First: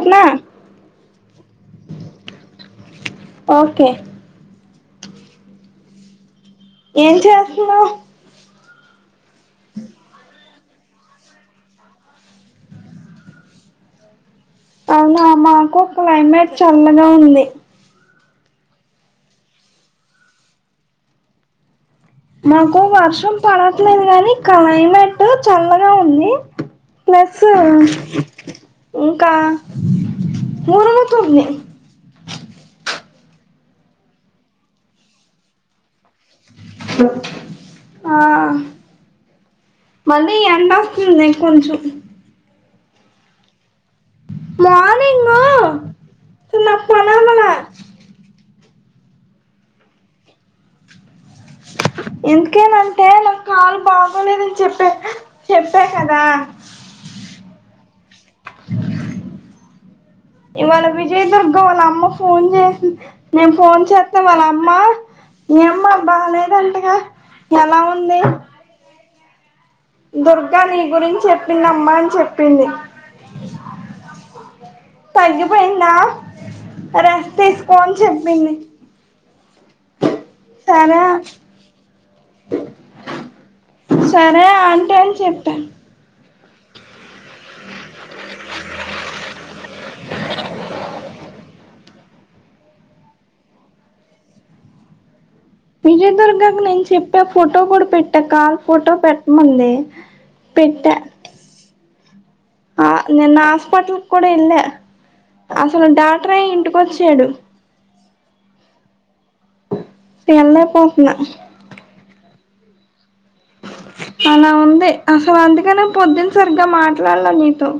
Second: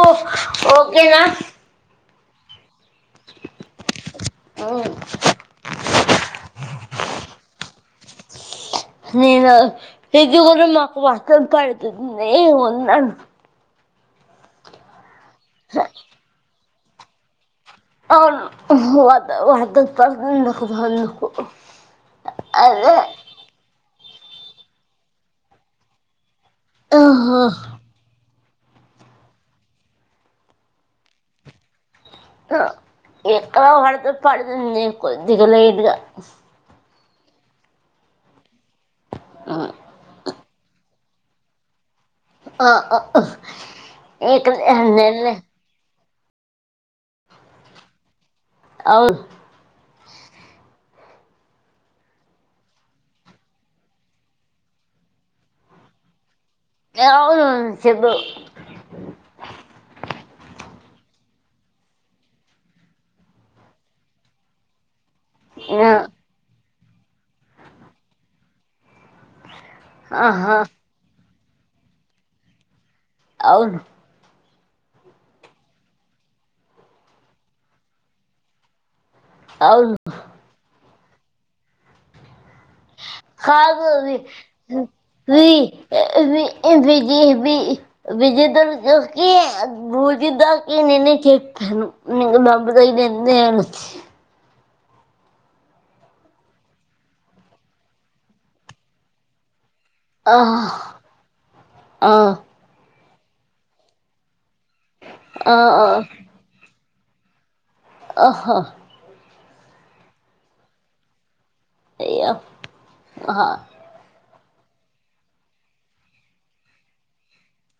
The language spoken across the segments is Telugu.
ఓ ఓకేనా ఓకే ఉమ్మ్ ఏం చేస్తున్నావ్ నేనా ఇంటి మందా మాకు వర్షం పడుతుంది ఉన్నాను అవునా మాకు క్లైమేట్ చల్లగా ఉంది అవును వర్షం పడుతుంది మాకు వానకు మాకు వర్షం పడట్లేదు గాని క్లైమేటు చల్లగా ఉంది ప్లసు ఇంకా మునుగుతుంది ఇక్కడ వర్షం పడుతుంది కొద్దిగా లేైట్గా ఆ మళ్ళీ ఎండస్తుంది కొంచెం ఆ ఆ ఆ ఇక్కడ ఎండే లే సున్న పనామన అవు ఎందుకేనంటే నాకు కాలు బాగోలేదని చెప్పే చెప్పా కదా అవును చెప్పావ్ ఇవాళ విజయదుర్గ వాళ్ళ అమ్మ ఫోన్ చేసి నేను ఫోన్ చేస్తే వాళ్ళ అమ్మ ఆ, మీఅమ్మ బాలేదంటగా ఎలా ఉంది ఆహా దుర్గా నీ గురించి చెప్పిందామ్మా అని చెప్పింది అవును తగ్గిపోయిందా రెస్ట్ తీసుకో అని చెప్పింది అవును సరే కాదు అది సరే ఆంటీ అని రీ చెప్పాను రి విజయ వి విజయ దుర్గాకి పూజితకి నేనె చె ప్పాను నిన్న మబ్బ తగిలింది అని విజయదుర్గాకు నేను చెప్పా ఫోటో కూడా పెట్టా కాల్ ఫోటో పెట్టమంది ఆహ్ పెట్టా ఆ నేను హాస్పిటల్‌కి కూడా ఎళ్ళా ఆ అసలు డాక్టరే ఇంటికొచ్చాడు ఆహా ఎళేపోతున్నా అయ్యో ఆ అలా ఉంది అసలు అందుకనే పొద్దున సరిగ్గా మాట్లాడాలా నీతో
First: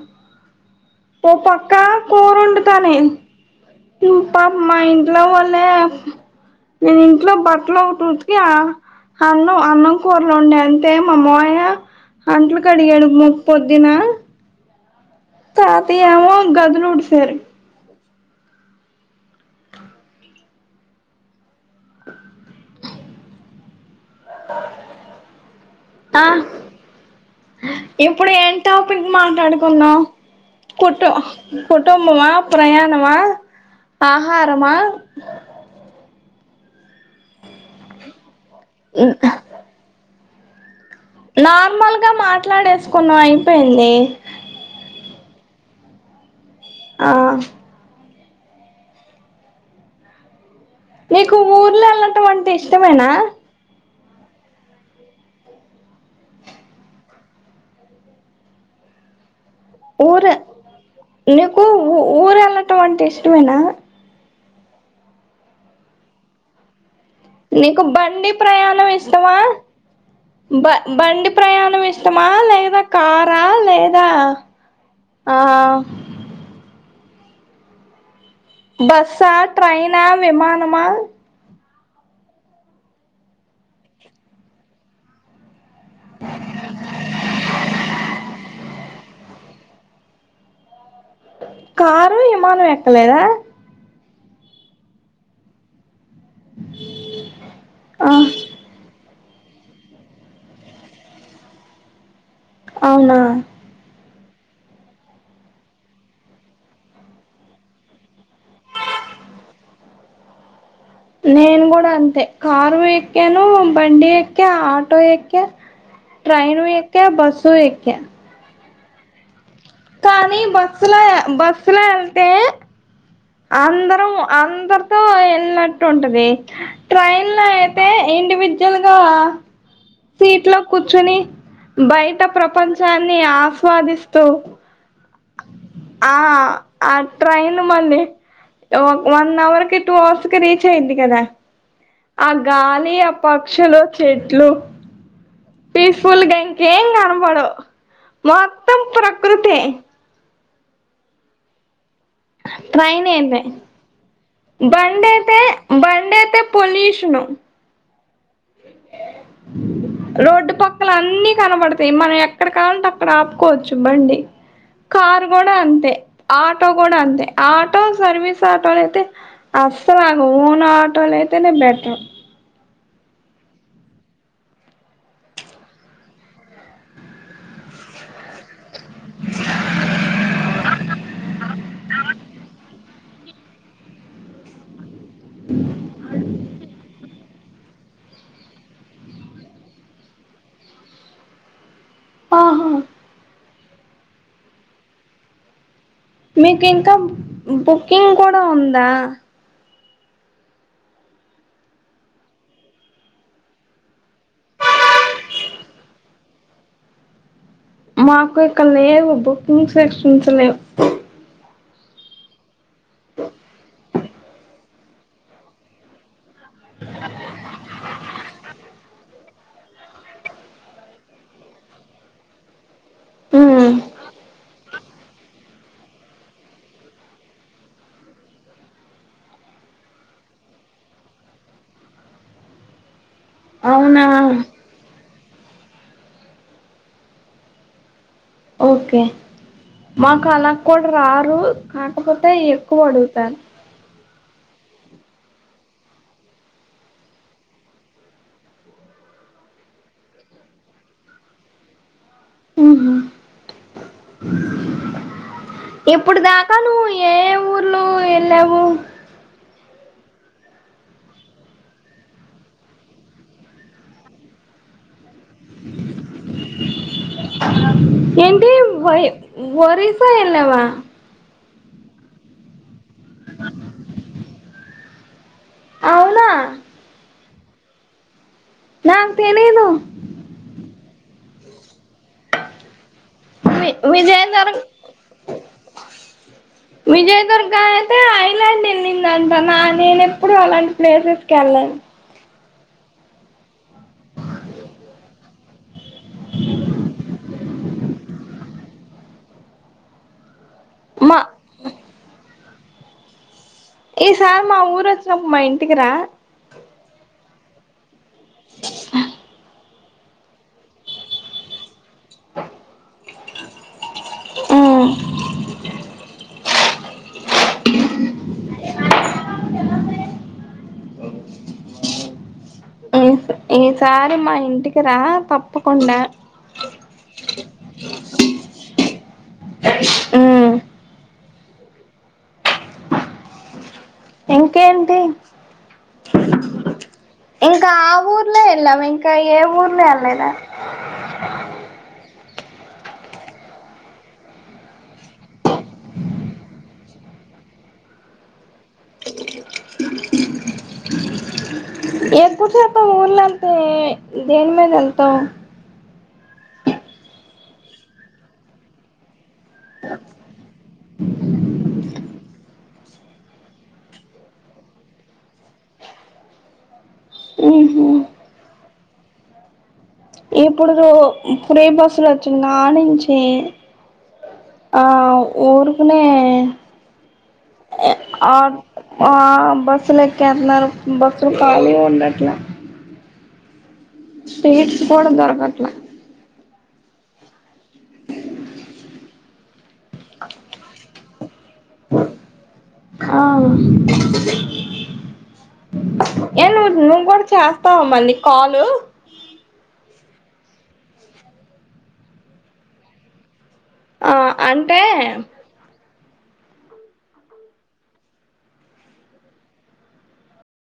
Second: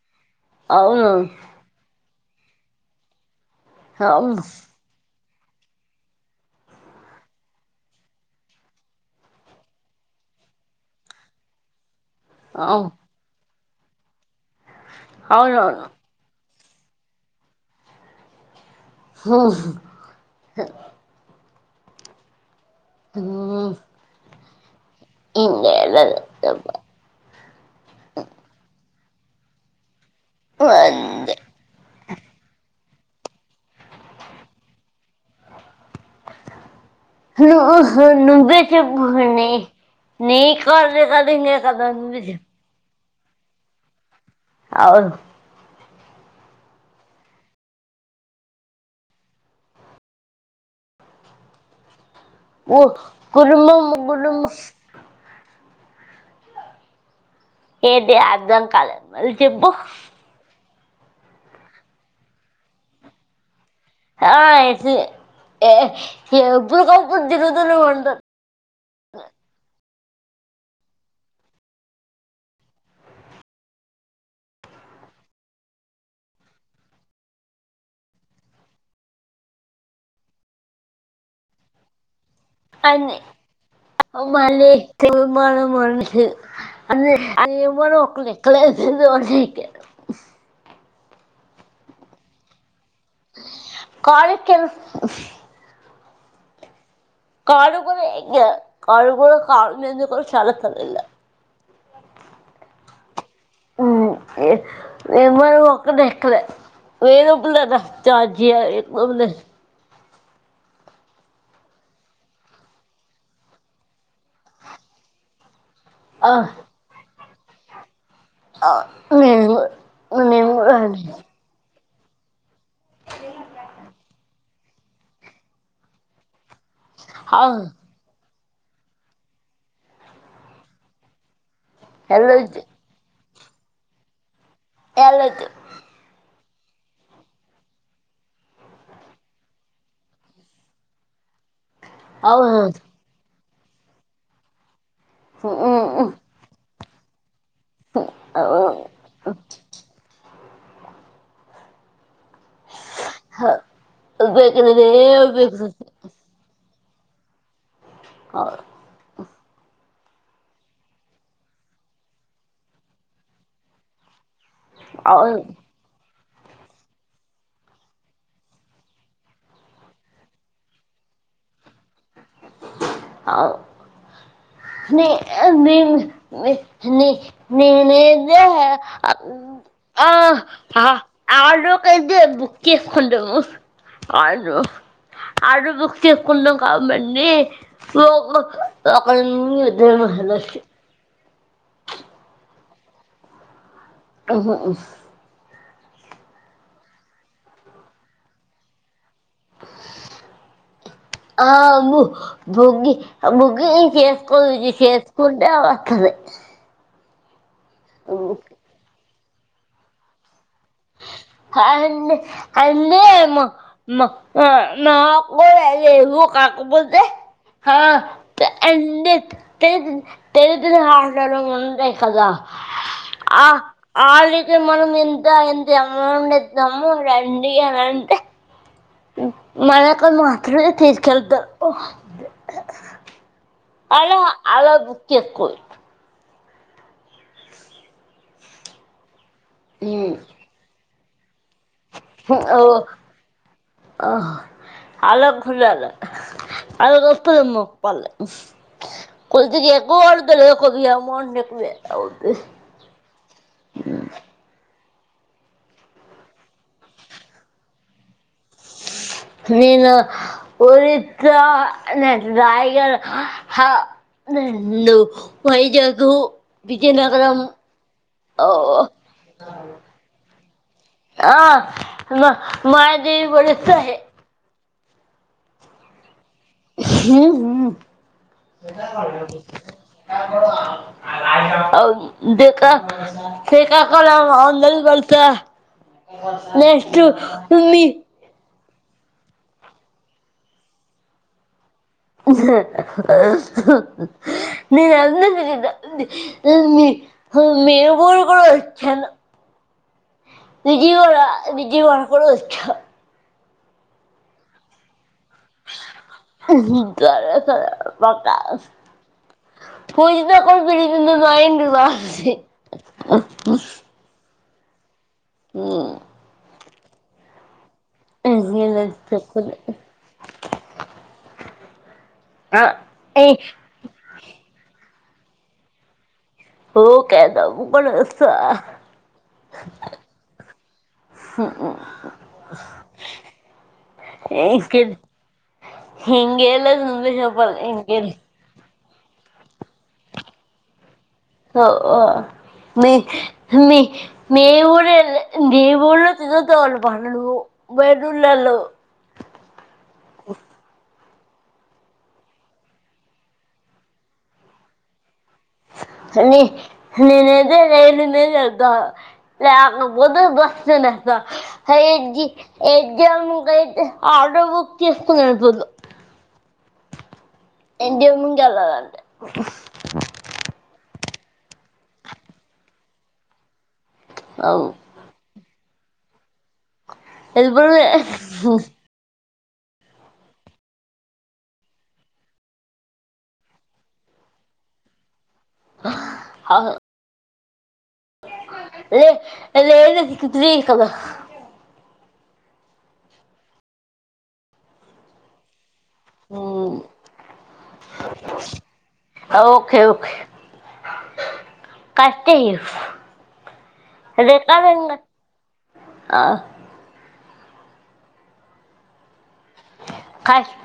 అవును వో పక్కా కొరోండుతనే అవును ఇట్లా వాలే నేను ఇంట్లో బట్టలు ఒకటి ఉతిక అవును అన్నం కూరలు వండే అంతే మా మొవయ్య అంట్లు అవు కడిగాడు పొద్దున అవునవును తాతీయ ఏమో గదిలుడిసేరు హ్మ్ హ్మ్మ్ ఆ ఇప్పుడు ఏంటో మాట్లాడుకున్నాం కుటో కుటుంబమా ప్రయాణం ఆహారమా హలో నువ్వే చెప్పు వేణి నీక్ కాల్ రికార్డింగే కదా ఉండేది కొన్నం అయిపోయింది అవు ఆ నీకు ఊర్లెళ్ళ ఓ కుటుంబం ముగ్గురు ఏటి అర్ధంకాలే మల్లి చెప్పు నీకుఊ ఊరు వెళ్ళటం అంటే ఇష్టమేనా అస్ ఎప్పుడు కా నీకు బండి ప్రయాణం ఇష్టమా బ బండి ప్రయాణం ఇష్టమా లేదా కారా లేదా ఆ బస్సా ట్రెైనా విమానమా అన్ని మలి తెమరం వంశీ అది ఎవరో ఒకరు చెప్ తిక్కలేసింది వంశీ కీ కారు విమానం ఎక్కలేదా కాలికెన్స్ అ కారు కుడా ఎక్కా కారు మీద కుడా చాలా సార్లు వెళ్ళా అవునా నంబరు ఒక్కటి ఎక్కలే ఏదోకలాగా ఛార్జి ఎక్కువ ఉంది నేను కూడా అంతే కారు ఎక్కాను బండి ఎక్క ఆటో ఎక్క ఆ, ట్రైను ఎక్కా బసు ఎక్కా అవును కానీ బస్సులో బస్సులో ఏళ్తే అందరం అందరితో ఏళ్లనట్టు ఉంటది ట్రైన్లో అవును అయితే ఇండివిజ్ ల్గా సీట్లో కూర్చుని బయట వెళ్ళొద్దు ప్రపంచాన్ని అ ఆస్వాదిస్తూ వెళ్ళొద్దు ఆ ఆ ట్రైన్ మల్లి వన్అవర్ కీ టూఅవర్స్ కీ రీఛాయింది కద ఆ అవునవును గాలి ఆ పక్షులు చెట్లు మ్మ్ పీస్ఫుల్గా ఇంక ఏం గనబడవ్ మొత్తం అవును ప్రకృతే ఉబ్బెక్కుతది బండేతే ఉబ్బెక్కుతది బండేతే పొల్యూషను అ [inaudible] రోడ్డు పక్కల అన్నీ కనబడతయ్ మనం ఎక్కడ కావాలంటే అక్కడ ఆపుకోవచ్చు బండి కారు అవును గూడా అంతే ఆటో గూడా అంతే ఆటో సర్వీస్ ఆటోలు అయితే అస్సలు ఆగవ్ ఓన్ ఆటోలే ఐతెనే బెట్రు అవ్ నే అ నేన్ నె నె నేన్ అదే అ అన్ ఆ హా ఆడో కైతే బుక్ ఎక్కుండవు ఆడో ఆటో బుక్ ఎక్కుండవ్ అన్నీ వోకోక ఒకల్ [inaudible] అహహా అహ హుఫ్ మీకు ఇంకా బుకింగ్ కూడా ఉందా అ ఆ బు బుగ్గి బుగ్గి చేసుకోదు చేసుకుంటే అదస్తది అ మాకు ఇక్కల్లేవు బుకింగ్ సెక్షన్స్ లేవ్ కాదండి అన్నీ మ మ అ మాకు [unintelligible] కాకపోతే ఆ ఎన్ [unintelligible] తెరిదుల ఆటలో ఉంటై కదా అ ఉమ్ ఆళికి మనం ఇంతో ఎన్ జమూందే జమ్ముగ రండి అనంటే ఉ మనకు మాత్రమే తీసుకెళ్తారు ఉహ్ అవునా అలా అలా గుత్తెక్కున్ ఓకే మాకు చేసుకోవచ్చు అలా కూడ రారు కాకపోతే ఎక్కువ అడుగుతారు అలా [unintelligible] అలా [unintelligible] కొద్దిగ ఎక్కువ అడుతర్లే కొద్దిగ అమోంట్ [unintelligible] అవుత్ ఊహు ఇ ఇప్పుడు దాకా నువ్ ఏయే ఊర్లూ ఎళ్ళావు నేను ఉరిట్లా నేన్ రాయల్ హ రెండూ వైజాగూ విజయనగరం ఏంటీ వై వొరిస్సా ఎల్లావా ఆ మ మాయాదేవి వుడుతాహె అవునా [inaudible] నాకు తెలీదు అవున్ దికా వి శ్రీకాకులం [unintelligible] విజయ దుర్గాతే ఐలాండే ఎళ్ళిందంట నా నేన్ ఎప్పుడు అలాంటి ప్లేసెస్క్ ఎళ్ళను న అన్న [unintelligible] మేరుబోరు కూడా వచ్చాను విజయ మా కూడా విజయ కూడాకు ఏ సార్ మా ఊరు వచ్చినప్పుమా ఇంటికిరా బకా పూజతే కొ పందయింద ఆ హ చెకు ఈ ఈసారి మా ఇంటికి రా తప్పకుండా కదమ్ పడుస ఇంకే ఇంకేంటి ఇంకేలేదు నువ్వే చెప్పాలి ఇంకా ఆ ఊర్లో ఎళ్ళం ఇంకా ఏ ఊరు ఓ మీ మీ మ బ న బ త దలు బ వేదులో ఎ కుసతో ఊళ్లో దేని మీద వెళ్తాం ననుద ఏ ని చద ఆ బ బస్తతు నస్త ఏ జ ఆర్డర్ బుక్ చేసుకుపోదు ఎడి ఉమ్ ముకలదాంట ఎప్పుడుద కుర బసులు వచ్చుంద ఆనించే అవు ఉఊరుకునే వెళ్ళిపోవడమే బస్ లోకి అన్నారు బస్లు కాాల ఉండట్లా స్ీడ్స్ పోడం దొరకట్లే ఆహా లే ఏద త కదా ఆ ఏ నువ్వు నువ్వు కూడా చేస్తావ మళీ కాలు కష్హఫ ఆ అంటే ఆ కయ